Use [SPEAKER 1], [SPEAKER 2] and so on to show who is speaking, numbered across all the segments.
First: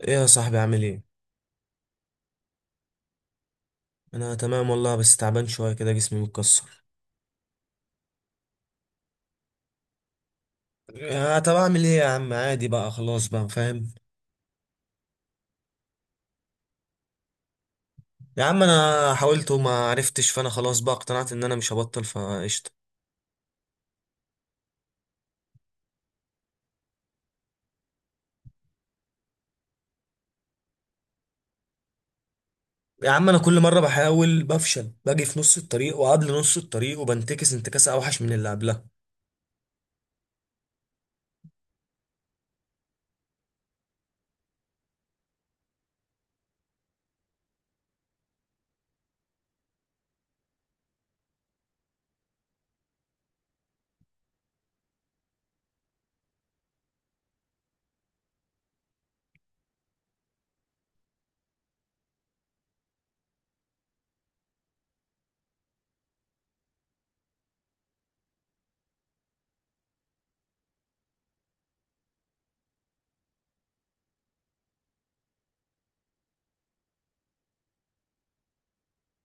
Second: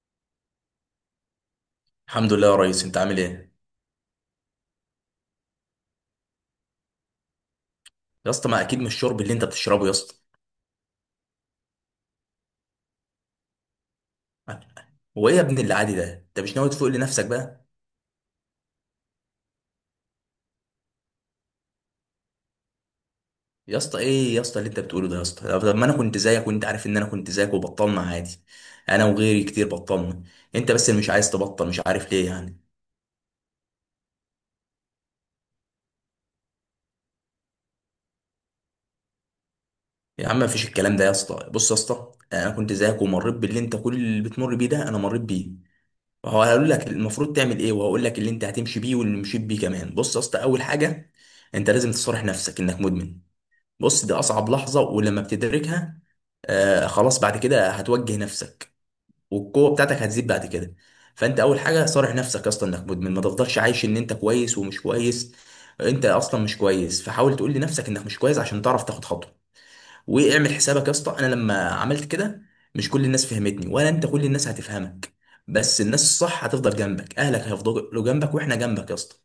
[SPEAKER 1] ايه يا صاحبي، عامل ايه؟
[SPEAKER 2] الحمد لله يا ريس، انت عامل ايه؟
[SPEAKER 1] انا تمام والله، بس تعبان شويه كده، جسمي متكسر.
[SPEAKER 2] يا اسطى، ما اكيد مش شرب اللي انت بتشربه يا اسطى.
[SPEAKER 1] يا طب اعمل ايه يا عم؟ عادي بقى، خلاص بقى فاهم.
[SPEAKER 2] هو ايه يا ابن اللي عادي ده؟ انت مش ناوي تفوق لنفسك بقى؟
[SPEAKER 1] يا عم انا حاولت وما عرفتش، فانا خلاص بقى اقتنعت ان انا مش هبطل فقشطه.
[SPEAKER 2] يا اسطى، ايه يا اسطى اللي انت بتقوله ده يا اسطى؟ طب، ما انا كنت زيك، وانت عارف ان انا كنت زيك وبطلنا عادي. انا وغيري كتير بطلنا. انت بس اللي مش عايز تبطل، مش عارف ليه يعني.
[SPEAKER 1] يا عم انا كل مره بحاول بفشل، باجي في نص الطريق وقبل نص الطريق وبنتكس انتكاسه اوحش من اللي قبلها.
[SPEAKER 2] يا عم، مفيش الكلام ده يا اسطى. بص يا اسطى، انا كنت زيك ومريت باللي انت كل اللي بتمر بيه ده انا مريت بيه. وهو هقول لك المفروض تعمل ايه، وهقول لك اللي انت هتمشي بيه واللي مشيت بيه كمان. بص يا اسطى، اول حاجه انت لازم تصارح نفسك انك مدمن. بص، دي اصعب لحظه، ولما بتدركها آه خلاص، بعد كده هتوجه نفسك، والقوه بتاعتك هتزيد بعد كده. فانت اول حاجه صارح نفسك اصلا انك مدمن. ما تفضلش عايش ان انت كويس ومش كويس. انت اصلا مش كويس، فحاول تقول لنفسك انك مش كويس عشان تعرف تاخد خطوه. واعمل حسابك يا اسطى، انا لما عملت كده مش كل الناس فهمتني، ولا انت كل الناس هتفهمك. بس الناس الصح هتفضل جنبك، اهلك هيفضلوا جنبك واحنا جنبك يا اسطى.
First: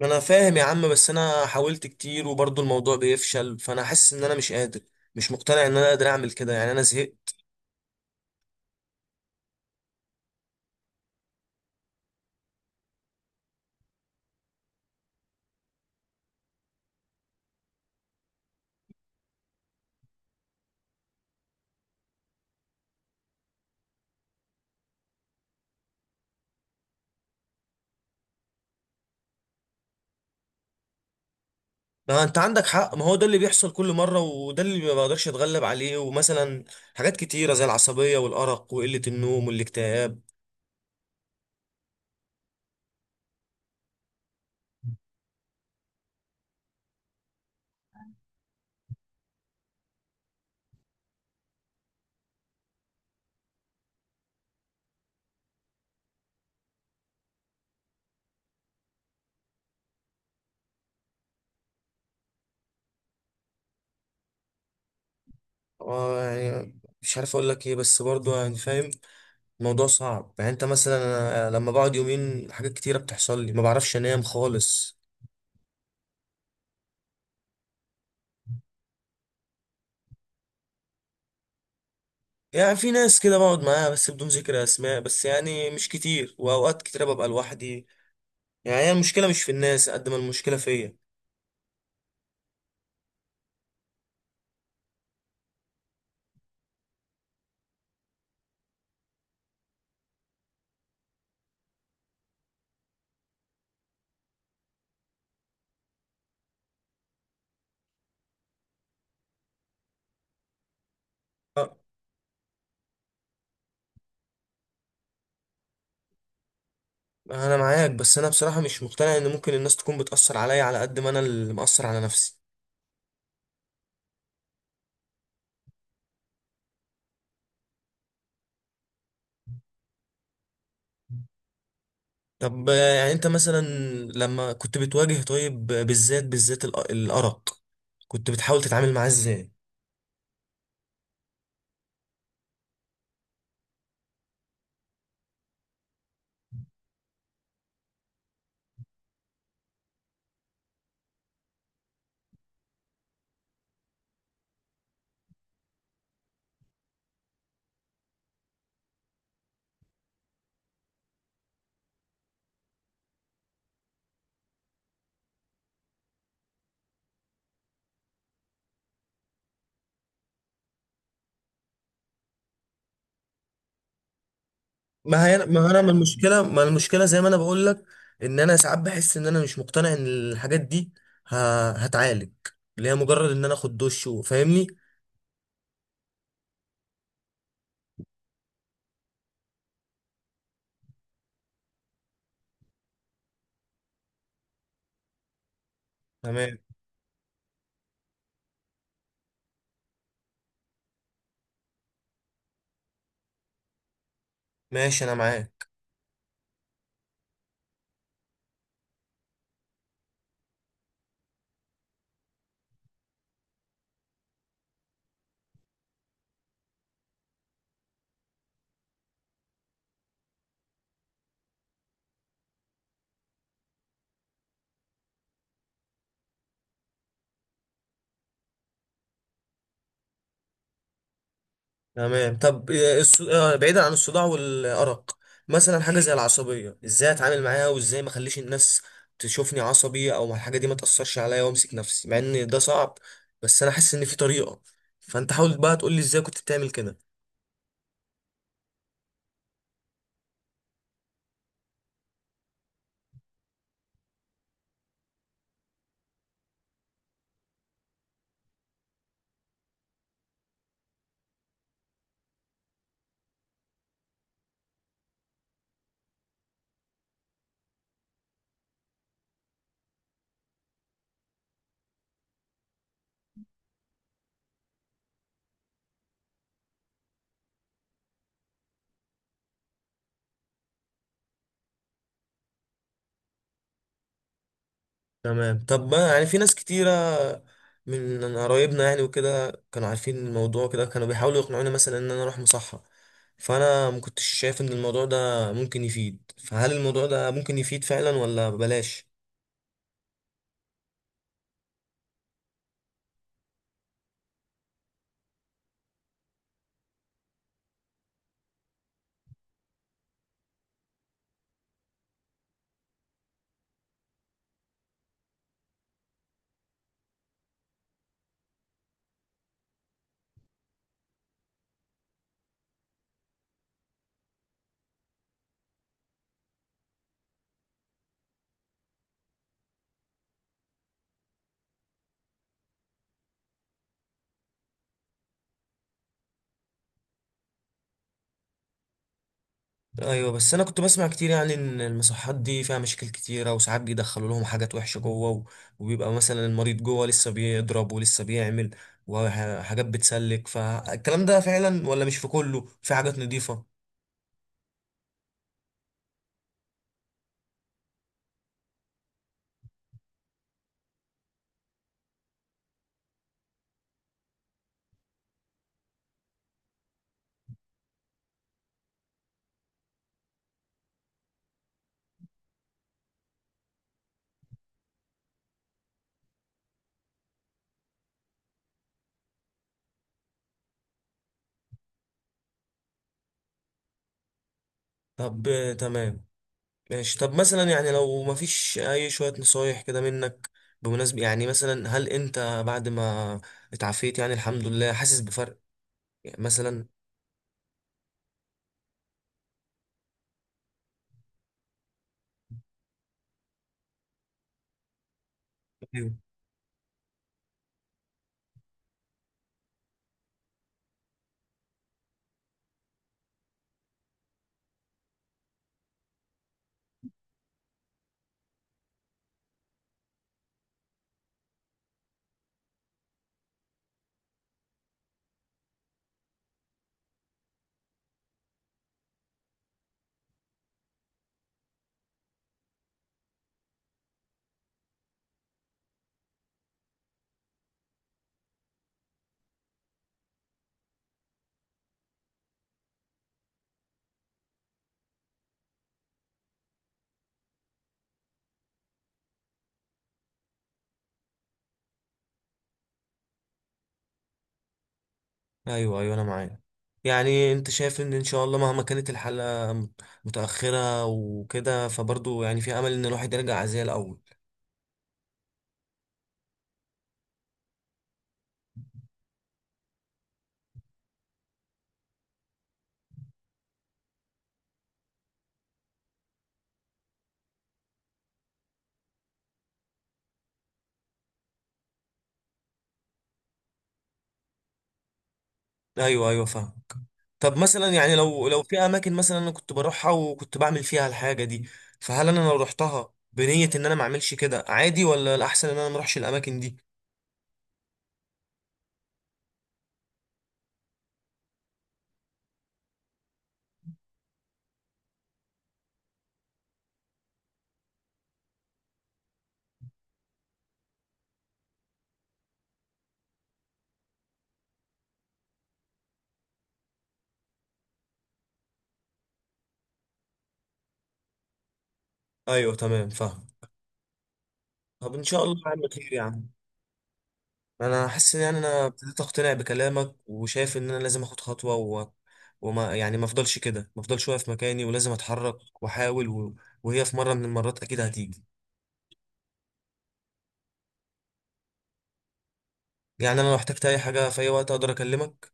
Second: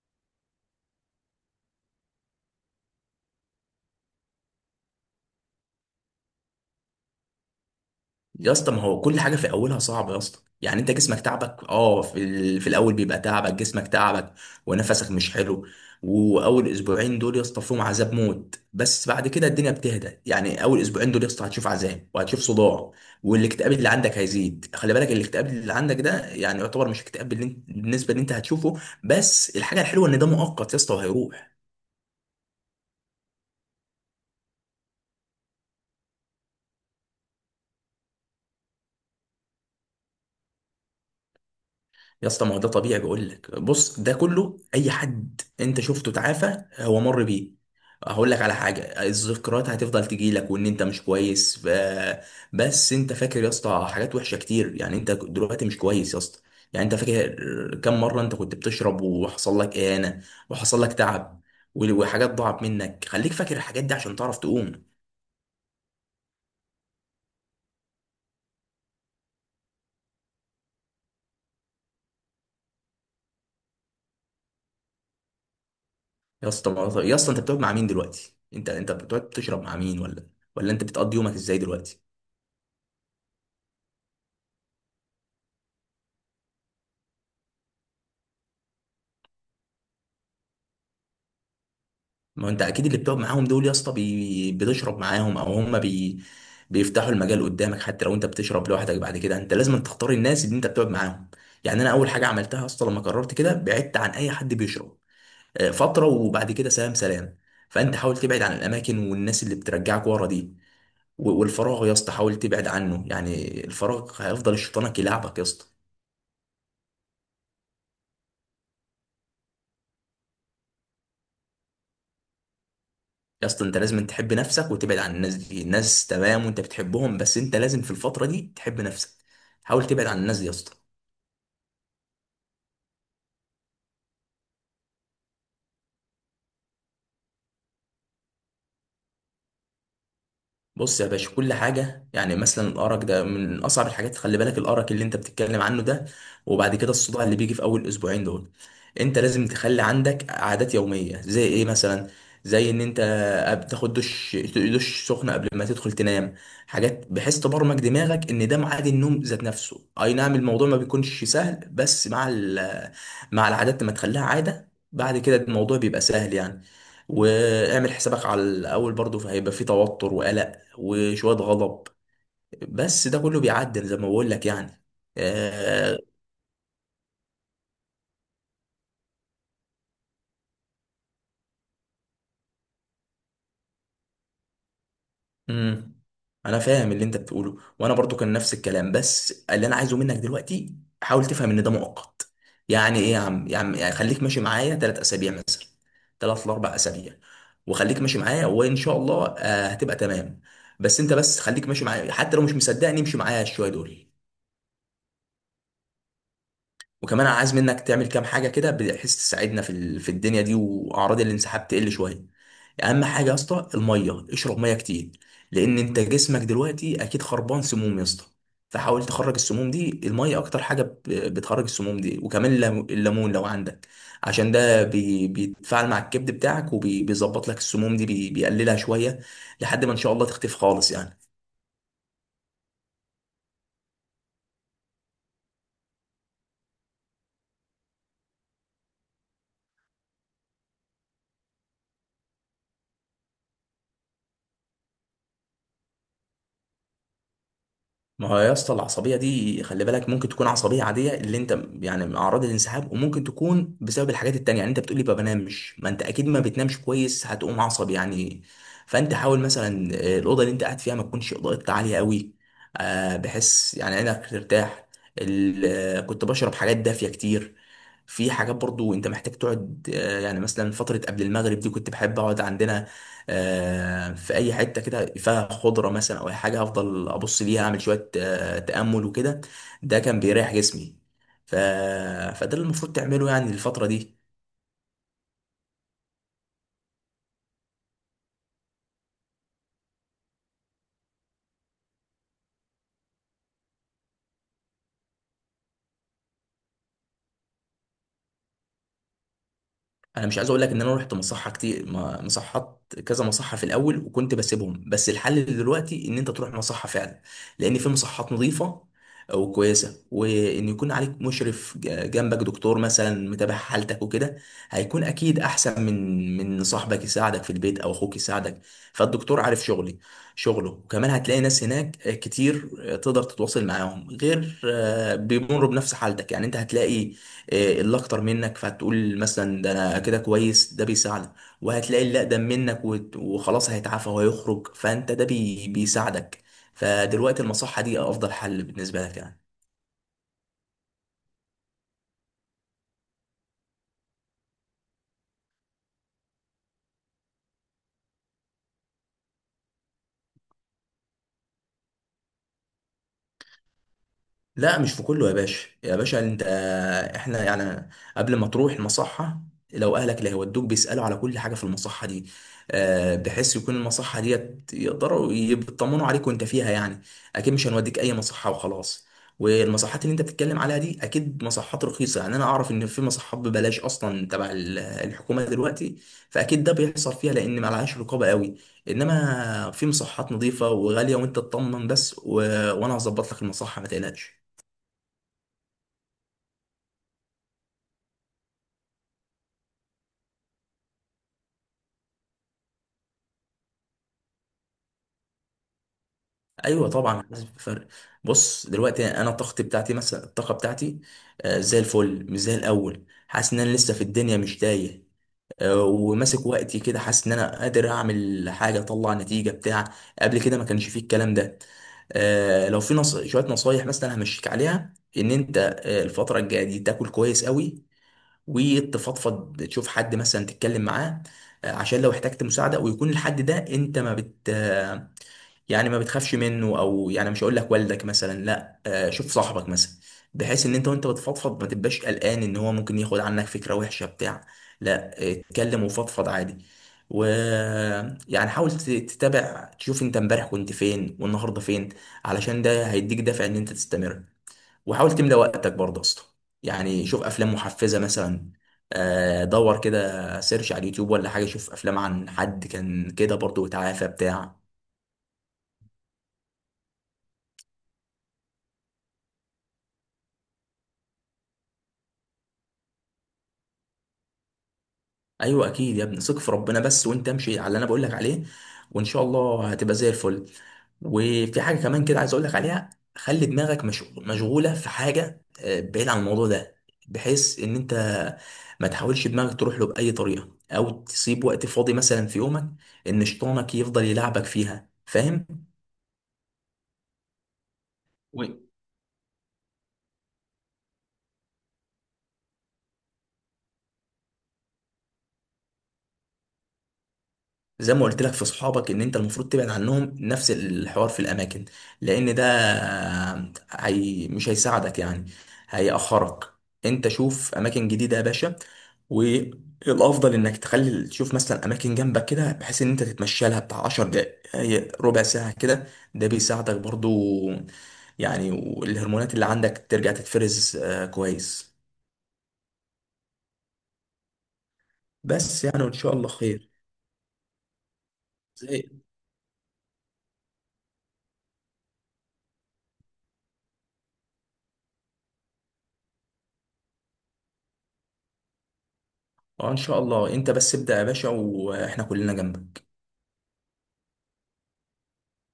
[SPEAKER 1] ما انا فاهم يا عم، بس انا حاولت كتير وبرضه الموضوع بيفشل، فانا حاسس ان انا مش قادر، مش مقتنع ان انا قادر اعمل كده. يعني انا زهقت.
[SPEAKER 2] يا اسطى، ما هو كل حاجه في اولها صعبه يا اسطى، يعني انت جسمك تعبك. في الاول بيبقى تعبك، جسمك تعبك ونفسك مش حلو. واول اسبوعين دول يا اسطى فيهم عذاب موت، بس بعد كده الدنيا بتهدى. يعني اول اسبوعين دول يا اسطى هتشوف عذاب وهتشوف صداع، والاكتئاب اللي عندك هيزيد. خلي بالك، الاكتئاب اللي عندك ده يعني يعتبر مش اكتئاب بالنسبه اللي انت هتشوفه. بس الحاجه الحلوه ان ده مؤقت يا اسطى وهيروح.
[SPEAKER 1] ما انت عندك حق، ما هو ده اللي بيحصل كل مره، وده اللي ما بقدرش اتغلب عليه. ومثلا حاجات كتيره زي العصبيه والارق وقله النوم والاكتئاب.
[SPEAKER 2] يا اسطى، ما هو ده طبيعي، بقول لك بص، ده كله اي حد انت شفته تعافى هو مر بيه. هقول لك على حاجه، الذكريات هتفضل تجي لك وان انت مش كويس بس انت فاكر يا اسطى حاجات وحشه كتير. يعني انت دلوقتي مش كويس يا اسطى. يعني انت فاكر كم مره انت كنت بتشرب وحصل لك اهانه وحصل لك تعب وحاجات ضاعت منك. خليك فاكر الحاجات دي عشان تعرف تقوم.
[SPEAKER 1] آه، يعني مش عارف اقول لك ايه، بس برضه يعني فاهم. الموضوع صعب. يعني انت مثلا، أنا لما بقعد يومين حاجات كتيره بتحصل لي، ما بعرفش انام خالص.
[SPEAKER 2] يا اسطى، يا اسطى انت بتقعد مع مين دلوقتي؟ انت بتقعد بتشرب مع مين؟ ولا انت بتقضي يومك ازاي دلوقتي؟
[SPEAKER 1] يعني في ناس كده بقعد معاها، بس بدون ذكر اسماء، بس يعني مش كتير، واوقات كتيره ببقى لوحدي. يعني هي المشكله مش في الناس قد ما المشكله فيا.
[SPEAKER 2] ما انت اكيد اللي بتقعد معاهم دول يا اسطى بتشرب معاهم، او هم بيفتحوا المجال قدامك. حتى لو انت بتشرب لوحدك، بعد كده انت لازم تختار الناس اللي انت بتقعد معاهم. يعني انا اول حاجه عملتها اصلا لما قررت كده بعدت عن اي حد بيشرب فتره، وبعد كده سلام سلام. فانت حاول تبعد عن الاماكن والناس اللي بترجعك ورا دي،
[SPEAKER 1] آه،
[SPEAKER 2] والفراغ يا اسطى حاول تبعد عنه. يعني الفراغ هيفضل الشيطانك يلعبك يا اسطى.
[SPEAKER 1] انا معاك، بس انا بصراحه مش مقتنع ان ممكن الناس تكون بتاثر عليا على قد ما انا اللي مأثر على نفسي.
[SPEAKER 2] يا اسطى، انت لازم تحب نفسك وتبعد عن الناس دي. الناس تمام وانت بتحبهم، بس انت لازم في الفترة دي تحب نفسك. حاول تبعد عن الناس دي يا اسطى.
[SPEAKER 1] طب آه، يعني انت مثلا لما كنت بتواجه، طيب آه، بالذات بالذات الارق، كنت بتحاول تتعامل معاه ازاي؟
[SPEAKER 2] بص يا باشا، كل حاجة، يعني مثلا الأرق ده من أصعب الحاجات. خلي بالك الأرق اللي أنت بتتكلم عنه ده، وبعد كده الصداع اللي بيجي في أول أسبوعين دول، أنت لازم تخلي عندك عادات يومية. زي إيه مثلا؟ زي إن أنت بتاخد دش، دش سخن قبل ما تدخل تنام. حاجات بحيث تبرمج دماغك إن ده ميعاد النوم ذات نفسه. أي نعم، الموضوع ما بيكونش سهل، بس مع مع العادات لما تخليها عادة بعد كده الموضوع بيبقى سهل يعني. واعمل حسابك على الاول برضو، فهيبقى في توتر وقلق وشوية غضب، بس ده كله بيعدل زي ما بقول لك يعني.
[SPEAKER 1] ما هي ما انا ما
[SPEAKER 2] آه...
[SPEAKER 1] المشكله زي ما انا بقول لك، ان انا ساعات بحس ان انا مش مقتنع ان الحاجات دي ه... هتعالج، اللي هي مجرد ان انا اخد دش وفاهمني.
[SPEAKER 2] مم. انا فاهم اللي انت بتقوله، وانا برضو كان نفس الكلام، بس اللي انا عايزه منك دلوقتي حاول تفهم ان ده مؤقت. يعني ايه يا عم؟ يا عم، يعني خليك ماشي معايا 3 اسابيع مثلا، ثلاث
[SPEAKER 1] تمام
[SPEAKER 2] لاربع اسابيع وخليك ماشي معايا وان شاء الله آه هتبقى تمام. بس انت بس خليك ماشي معايا، حتى لو مش مصدقني امشي معايا شويه دول.
[SPEAKER 1] ماشي، انا معاك.
[SPEAKER 2] وكمان انا عايز منك تعمل كام حاجه كده بحيث تساعدنا في في الدنيا دي، واعراض الانسحاب تقل شويه. اهم حاجه يا اسطى الميه، اشرب ميه كتير، لان انت جسمك دلوقتي اكيد خربان، سموم يا اسطى. فحاول تخرج السموم دي. الميه اكتر حاجه بتخرج السموم دي، وكمان الليمون لو عندك، عشان ده بيتفاعل مع الكبد بتاعك، وبيظبط لك السموم دي، بيقللها شويه، لحد ما ان شاء الله تختفي خالص يعني.
[SPEAKER 1] تمام طب آه، بعيدا عن الصداع والأرق، مثلا حاجة زي العصبية، ازاي اتعامل معاها؟ وازاي ما اخليش الناس تشوفني عصبي، او الحاجة دي ما تأثرش عليا وامسك نفسي، مع ان ده صعب؟ بس انا حاسس ان في طريقة، فانت حاول بقى تقول لي ازاي كنت بتعمل كده.
[SPEAKER 2] ما هو يا اسطى العصبيه دي، خلي بالك ممكن تكون عصبيه عاديه اللي انت يعني اعراض الانسحاب، وممكن تكون بسبب الحاجات التانية. يعني انت بتقولي ما بنامش، ما انت اكيد ما بتنامش كويس، هتقوم عصبي يعني. فانت حاول مثلا، الاوضه اللي انت قاعد فيها ما تكونش اضاءتها عاليه قوي، بحيث يعني عينك ترتاح. كنت بشرب حاجات دافيه كتير. في حاجات برضو انت محتاج تقعد، يعني مثلا فتره قبل المغرب دي كنت بحب اقعد عندنا في اي حته كده فيها خضره مثلا، او اي حاجه هفضل ابص ليها، اعمل شويه تامل وكده. ده كان بيريح جسمي. ف... فده اللي المفروض تعمله يعني الفتره دي.
[SPEAKER 1] تمام طب بقى، يعني في ناس كتيرة من قرايبنا يعني وكده كانوا عارفين الموضوع، كده كانوا بيحاولوا يقنعوني مثلا ان انا اروح مصحة، فانا ما كنتش شايف ان الموضوع ده ممكن يفيد. فهل الموضوع ده ممكن يفيد فعلا، ولا بلاش؟
[SPEAKER 2] انا مش عايز اقول لك ان انا رحت مصحه كتير، مصحات كذا مصحه في الاول وكنت بسيبهم، بس الحل دلوقتي ان انت تروح مصحه فعلا. لان في مصحات نظيفه وكويسه، وان يكون عليك مشرف جنبك، دكتور مثلا متابع حالتك وكده. هيكون اكيد احسن من صاحبك يساعدك في البيت او اخوك يساعدك. فالدكتور عارف شغلي شغله، وكمان هتلاقي ناس هناك كتير تقدر تتواصل معاهم، غير بيمروا بنفس حالتك. يعني انت هتلاقي اللي اكتر منك، فهتقول مثلا ده انا كده كويس، ده بيساعدك. وهتلاقي اللي اقدم منك وخلاص هيتعافى وهيخرج، فانت ده بيساعدك. فدلوقتي المصحة دي افضل حل بالنسبة لك يعني.
[SPEAKER 1] ايوه، بس انا كنت بسمع كتير يعني ان المصحات دي فيها مشاكل كتيره، وساعات بيدخلوا لهم حاجات وحشه وبيبقى مثلا المريض جوه لسه بيضرب ولسه بيعمل وحاجات بتسلك. فالكلام ده فعلا، ولا مش في كله في حاجات نظيفه؟
[SPEAKER 2] لا، مش في كله يا باشا. يا باشا انت، احنا يعني قبل ما تروح المصحة، لو اهلك اللي هيودوك بيسألوا على كل حاجة في المصحة دي، بحيث يكون المصحة ديت يقدروا يطمنوا عليك وانت فيها يعني. اكيد مش هنوديك اي مصحة وخلاص. والمصحات اللي انت بتتكلم عليها دي اكيد مصحات رخيصة. يعني انا اعرف ان في مصحات ببلاش اصلا تبع الحكومة دلوقتي، فاكيد ده بيحصل فيها لان معلهاش رقابة قوي. انما في مصحات نظيفة وغالية وانت تطمن بس، وانا هظبط لك المصحة ما تقلقش.
[SPEAKER 1] طب آه، تمام ماشي. طب مثلا يعني لو ما فيش، اي شويه نصايح كده منك بمناسبه؟ يعني مثلا هل انت بعد ما اتعافيت يعني الحمد لله، حاسس بفرق؟ يعني
[SPEAKER 2] ايوه
[SPEAKER 1] مثلا.
[SPEAKER 2] طبعا حاسس بفرق. بص دلوقتي انا الطاقه بتاعتي، مثلا الطاقه بتاعتي زي الفل، مش زي الاول. حاسس ان انا لسه في الدنيا مش تايه، وماسك وقتي كده. حاسس ان انا قادر اعمل حاجه اطلع نتيجه بتاع، قبل كده ما كانش فيه الكلام ده. لو في شويه نصايح مثلا همشيك عليها، ان انت الفتره الجايه دي تاكل كويس قوي، وتفضفض، تشوف حد مثلا تتكلم معاه، عشان لو احتجت مساعده. ويكون الحد ده انت ما بت يعني ما بتخافش منه، او يعني مش هقول لك والدك مثلا، لا، شوف صاحبك مثلا، بحيث ان انت وانت بتفضفض ما تبقاش قلقان ان هو ممكن ياخد عنك فكره وحشه بتاع. لا، اتكلم وفضفض عادي. و يعني حاول تتابع، تشوف انت امبارح كنت فين والنهارده فين، علشان ده هيديك دافع ان انت تستمر. وحاول تملى وقتك برضه يا اسطى. يعني شوف افلام محفزه مثلا، دور كده، سيرش على اليوتيوب ولا حاجه، شوف افلام عن حد كان كده برضه وتعافى بتاع.
[SPEAKER 1] ايوه ايوه، انا معاك. يعني انت شايف ان ان شاء الله مهما كانت الحلقة متأخرة وكده، فبرضه يعني في امل ان الواحد يرجع زي الاول؟
[SPEAKER 2] ايوه اكيد يا ابني، ثق في ربنا بس، وانت امشي على اللي انا بقول لك عليه وان شاء الله هتبقى زي الفل. وفي حاجه كمان كده عايز اقول لك عليها، خلي دماغك مشغوله في حاجه بعيد عن الموضوع ده، بحيث ان انت ما تحاولش دماغك تروح له باي طريقه، او تسيب وقت فاضي مثلا في يومك ان شيطانك يفضل يلعبك فيها، فاهم؟
[SPEAKER 1] ايوه ايوه، فاهم. طب مثلا يعني لو في اماكن مثلا انا كنت بروحها وكنت بعمل فيها الحاجة دي، فهل انا لو رحتها بنية ان انا ما اعملش كده عادي، ولا الاحسن ان انا ما اروحش الاماكن دي؟
[SPEAKER 2] زي ما قلت لك في صحابك ان انت المفروض تبعد عنهم، نفس الحوار في الاماكن، لان ده هي مش هيساعدك يعني، هيأخرك. انت شوف اماكن جديدة يا باشا. والافضل انك تخلي تشوف مثلا اماكن جنبك كده بحيث ان انت تتمشى لها بتاع 10 دقايق ربع ساعة كده، ده بيساعدك برضو يعني. والهرمونات اللي عندك ترجع تتفرز كويس.
[SPEAKER 1] ايوه تمام، فاهم. طب ان شاء الله
[SPEAKER 2] بس
[SPEAKER 1] يا
[SPEAKER 2] يعني
[SPEAKER 1] عم
[SPEAKER 2] وان
[SPEAKER 1] خير
[SPEAKER 2] شاء
[SPEAKER 1] يا
[SPEAKER 2] الله
[SPEAKER 1] عم.
[SPEAKER 2] خير.
[SPEAKER 1] انا حاسس ان يعني
[SPEAKER 2] زي
[SPEAKER 1] انا ابتديت اقتنع بكلامك، وشايف ان انا لازم اخد خطوه. وما يعني ما افضلش كده، ما افضلش واقف مكاني ولازم اتحرك واحاول. وهي في مره من المرات اكيد هتيجي.
[SPEAKER 2] اه ان شاء الله، انت بس ابدأ يا باشا، واحنا كلنا جنبك.
[SPEAKER 1] يعني انا لو احتجت اي حاجه في اي وقت، اقدر اكلمك؟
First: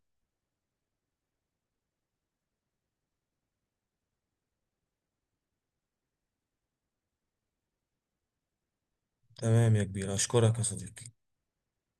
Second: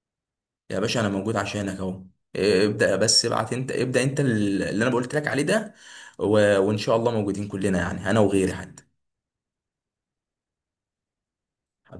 [SPEAKER 2] يا باشا انا موجود عشانك اهو. ابدا، بس ابعت انت، ابدا انت اللي انا قلت لك عليه ده، و... وان شاء الله موجودين كلنا، يعني انا وغيري حتى.
[SPEAKER 1] تمام يا كبير، اشكرك يا صديقي.